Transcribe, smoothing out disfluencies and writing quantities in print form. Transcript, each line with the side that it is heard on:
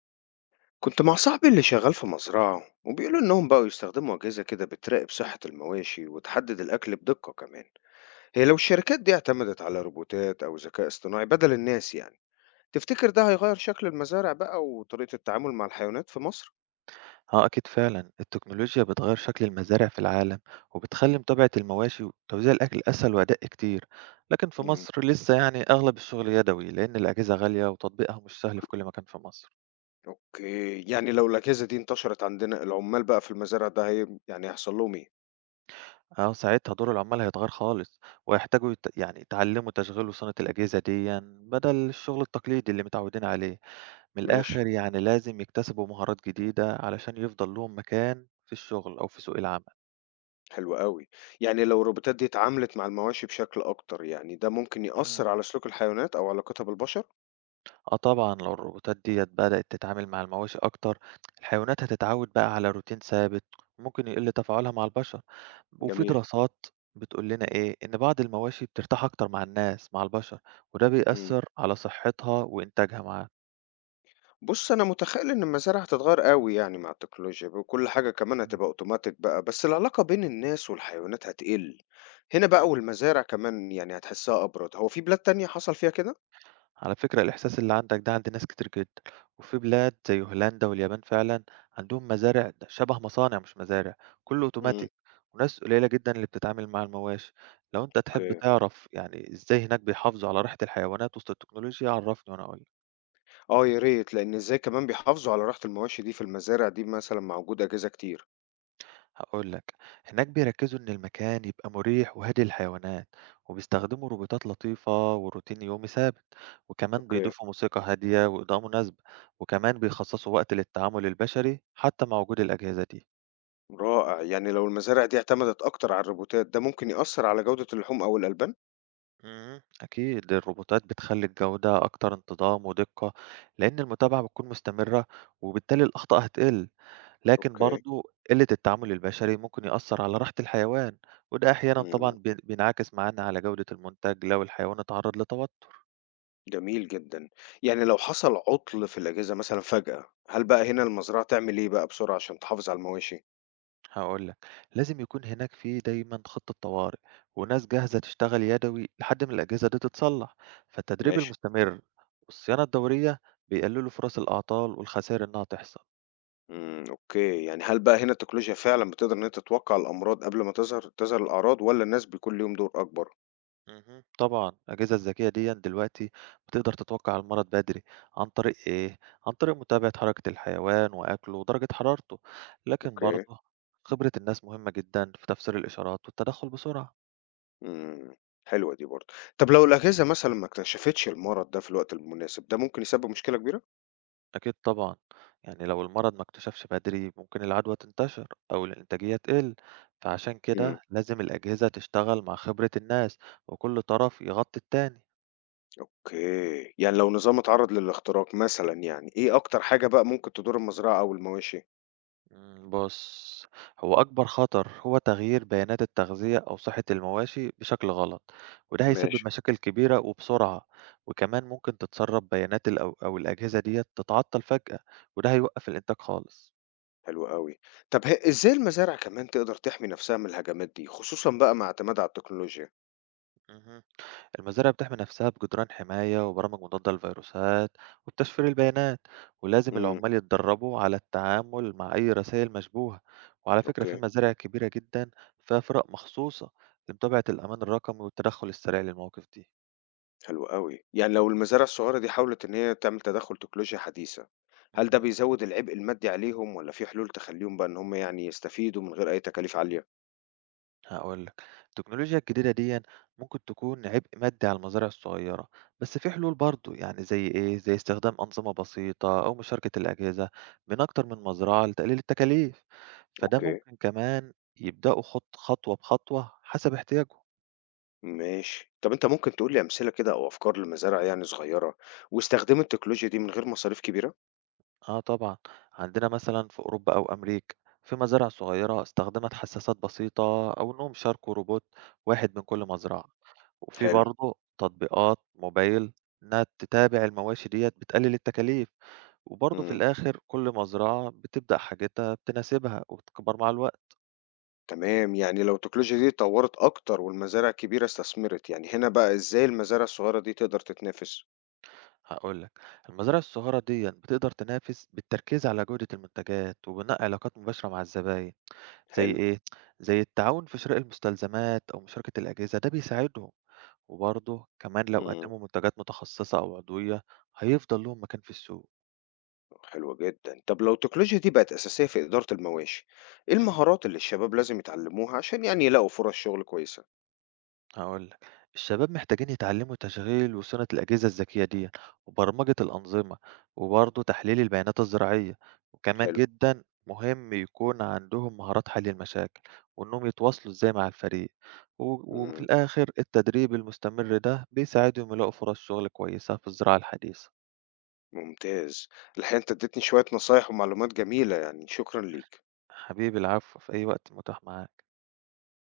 left: كنت مع صاحبي اللي شغال في مزرعة وبيقولوا إنهم بقوا يستخدموا أجهزة كده بتراقب صحة المواشي وتحدد الأكل بدقة كمان. هي لو الشركات دي اعتمدت على روبوتات أو ذكاء اصطناعي بدل الناس، يعني تفتكر ده هيغير شكل المزارع بقى وطريقة التعامل مع الحيوانات في مصر؟
right: اه أكيد فعلا التكنولوجيا بتغير شكل المزارع في العالم، وبتخلي متابعة المواشي وتوزيع الأكل أسهل وأدق كتير. لكن في
left: مم.
right: مصر لسه يعني أغلب الشغل يدوي لأن الأجهزة غالية وتطبيقها مش سهل في كل مكان في مصر.
left: أوكي، يعني لو الأجهزة دي انتشرت عندنا العمال بقى في المزارع، ده هي يعني هيحصل لهم إيه؟
right: اه ساعتها دور العمال هيتغير خالص، وهيحتاجوا يعني يتعلموا تشغيل وصيانة الأجهزة دي بدل الشغل التقليدي اللي متعودين عليه. من
left: ماشي،
right: الآخر يعني لازم يكتسبوا مهارات جديدة علشان يفضل لهم مكان في الشغل أو في سوق العمل.
left: حلو قوي. يعني لو الروبوتات دي اتعاملت مع المواشي بشكل أكتر، يعني ده ممكن
right: مم.
left: يأثر على سلوك الحيوانات أو علاقتها بالبشر؟
right: آه طبعًا، لو الروبوتات ديّة بدأت تتعامل مع المواشي أكتر، الحيوانات هتتعود بقى على روتين ثابت، وممكن يقل تفاعلها مع البشر، وفي
left: جميل.
right: دراسات بتقول لنا إيه، إن بعض المواشي بترتاح أكتر مع الناس مع البشر، وده
left: مم.
right: بيأثّر على صحتها وإنتاجها معانا.
left: بُص، أنا متخيّل إن المزارع هتتغيّر أوي يعني مع التكنولوجيا وكل حاجة كمان
right: إمم.
left: هتبقى أوتوماتيك بقى، بس العلاقة بين الناس والحيوانات هتقِل هنا
right: إمم.
left: بقى، والمزارع كمان يعني هتحسّها أبرد. هو في بلاد تانية حصل فيها كده؟
right: على فكرة الإحساس اللي عندك ده عند ناس كتير جدا، وفي بلاد زي هولندا واليابان فعلا عندهم مزارع شبه مصانع مش مزارع، كله
left: إمم.
right: أوتوماتيك وناس قليلة جدا اللي بتتعامل مع المواشي. لو أنت تحب
left: أوكي.
right: تعرف يعني إزاي هناك بيحافظوا على ريحة الحيوانات وسط التكنولوجيا عرفني وأنا أقول.
left: آه يا ريت، لإن إزاي كمان بيحافظوا على راحة المواشي دي في المزارع دي مثلًا مع وجود أجهزة كتير؟
right: هاقول لك، هناك بيركّزوا إن المكان يبقى مريح وهادي للحيوانات، وبيستخدموا روبوتات لطيفة وروتين يومي ثابت، وكمان
left: أوكي.
right: بيضيفوا موسيقى هادية وإضاءة مناسبة، وكمان بيخصصوا وقت للتعامل البشري حتى مع وجود الأجهزة دي.
left: رائع، يعني لو المزارع دي اعتمدت أكتر على الروبوتات، ده ممكن يأثّر على جودة اللحوم أو الألبان؟
right: إمم، أكيد الروبوتات بتخلّي الجودة أكتر انتظام ودقة، لإن المتابعة بتكون مستمرة وبالتالي الأخطاء هتقل. لكن
left: أوكي.
right: برضه قلة التعامل البشري ممكن يأثّر على راحة الحيوان، وده أحيانًا طبعًا
left: إمم.
right: بينعكس معانا على جودة المنتج لو الحيوان اتعرّض لتوتر.
left: جميل جدًا. يعني لو حصل عُطل في الأجازة مثلًا فجأة، هل
right: إمم،
left: بقى هنا المزرعة تعمل إيه بقى بسرعة عشان تحافظ على المواشي؟
right: هاقول لك، لازم يكون هناك في دايمًا خطة طوارئ وناس جاهزة تشتغل يدوي لحد ما الأجهزة دي تتصلّح، فالتدريب
left: ماشي.
right: المستمر والصيانة الدورية بيقللوا فرص الأعطال والخسائر إنها تحصل.
left: إمم، أوكي. يعني هل بقى هنا التكنولوجيا فعلًا بتقدر إن هي تتوقع الأمراض قبل ما تظهر الأعراض، والّا الناس بيكون ليهم دور أكبر؟
right: طبعًا الأجهزة الذكية ديًّا دلوقتي بتقدر تتوقع المرض بدري، عن طريق إيه، عن طريق متابعة حركة الحيوان وأكله ودرجة حرارته، لكن
left: أوكي.
right: برضه خبرة الناس مهمة جدًا في تفسير الإشارات والتدخل بسرعة.
left: إمم، حلوة دي برضه. طب لو الأجهزة مثلًا ما اكتشفتش المرض ده في الوقت المناسب، ده ممكن يسبب مشكلة كبيرة؟
right: أكيد طبعًا، يعني لو المرض ما اكتشفش بدري ممكن العدوى تنتشر أو الإنتاجية تقل، فعشان كده
left: إمم،
right: لازم الأجهزة تشتغل مع خبرة الناس وكل طرف يغطي التاني.
left: أوكي. يعني لو نظام اتعرض للاختراق مثلًا، يعني إيه أكتر حاجة بقى ممكن تضر المزرعة أو المواشي؟
right: مم، بص هو أكبر خطر هو تغيير بيانات التغذية أو صحة المواشي بشكل غلط، وده هيسبب
left: ماشي.
right: مشاكل كبيرة وبسرعة. وكمان ممكن تتسرب بيانات أو الأجهزة دي تتعطل فجأة، وده هيوقف الإنتاج خالص.
left: حلو أوي. طب هي إزاي المزارع كمان تقدر تحمي نفسها من الهجمات دي، خصوصًا بقى مع اعتمادها على التكنولوجيا؟
right: مهم. المزارع بتحمي نفسها بجدران حماية وبرامج مضادة للفيروسات وبتشفير البيانات، ولازم
left: إمم،
right: العمال يتدربوا على التعامل مع أي رسائل مشبوهة. وعلى فكرة في
left: أوكي،
right: مزارع كبيرة جدا فيها فرق مخصوصة لمتابعة الأمان الرقمي والتدخل السريع للمواقف دي.
left: حلو أوي. يعني لو المزارع الصغيرة دي حاولت إن هي تعمل تدخُّل تكنولوجيا حديثة، هل ده
right: مهم.
left: بيزوّد العبء المادي عليهم، والّا في حلول تخلّيهم بقى إن هم يعني يستفيدوا من غير أي تكاليف عالية؟
right: هاقول لك، التكنولوجيا الجديدة ديًّا ممكن تكون عبء مادي على المزارع الصغيرة، بس في حلول برضه، يعني زي إيه، زي استخدام أنظمة بسيطة أو مشاركة الأجهزة بين أكتر من مزرعة لتقليل التكاليف، فده
left: أوكي،
right: ممكن كمان يبدأوا خطوة بخطوة حسب احتياجهم.
left: ماشي. طب أنت ممكن تقول لي أمثلة كده أو أفكار لمزارع يعني صغيرة واستخدمت التكنولوجيا دي من غير مصاريف كبيرة؟
right: آه طبعًا، عندنا مثلًا في أوروبا أو أمريكا في مزارع صغيرة استخدمت حساسات بسيطة أو إنهم شاركوا روبوت واحد من كل مزرعة. وفي
left: حلو.
right: برضه تطبيقات موبايل إنها تتابع المواشي ديّة بتقلل التكاليف، وبرضه في
left: إمم.
right: الآخر كل مزرعة بتبدأ حاجتها بتناسبها وبتكبر مع الوقت.
left: تمام، يعني لو التكنولوجيا دي اتطوّرت أكتر والمزارع الكبيرة استثمرت، يعني هنا بقى إزاي المزارع الصغيرة دي تقدر تتنافس؟
right: هاقول لك المزارع الصغيرة ديًّا بتقدر تنافس بالتركيز على جودة المنتجات وبناء علاقات مباشرة مع الزباين، زي
left: حلو.
right: إيه؟ زي التعاون في شراء المستلزمات أو مشاركة الأجهزة ده بيساعدهم، وبرضه كمان لو
left: إمم.
right: قدموا منتجات متخصصة أو عضوية هيفضل لهم مكان في السوق.
left: حلو جدًا. طب لو التكنولوجيا دي بقت أساسية في إدارة المواشي، إيه
right: إمم.
left: المهارات اللي الشباب لازم يتعلموها عشان يعني يلاقوا فرص شغل كويسة؟
right: هقول لك الشباب محتاجين يتعلموا تشغيل وصيانة الأجهزة الذكية دي وبرمجة الأنظمة وبرضه تحليل البيانات الزراعية، وكمان
left: حلو.
right: جدا مهم يكون عندهم مهارات حل المشاكل وإنهم يتواصلوا إزاي مع الفريق. وفي
left: إمم.
right: الآخر التدريب المستمر ده بيساعدهم يلاقوا فرص شغل كويسة في الزراعة الحديثة.
left: ممتاز. الحقيقة أنت اديتني شوية نصايح ومعلومات جميلة يعني، شكرًا ليك.
right: حبيبي العفو في أي وقت متاح معاك.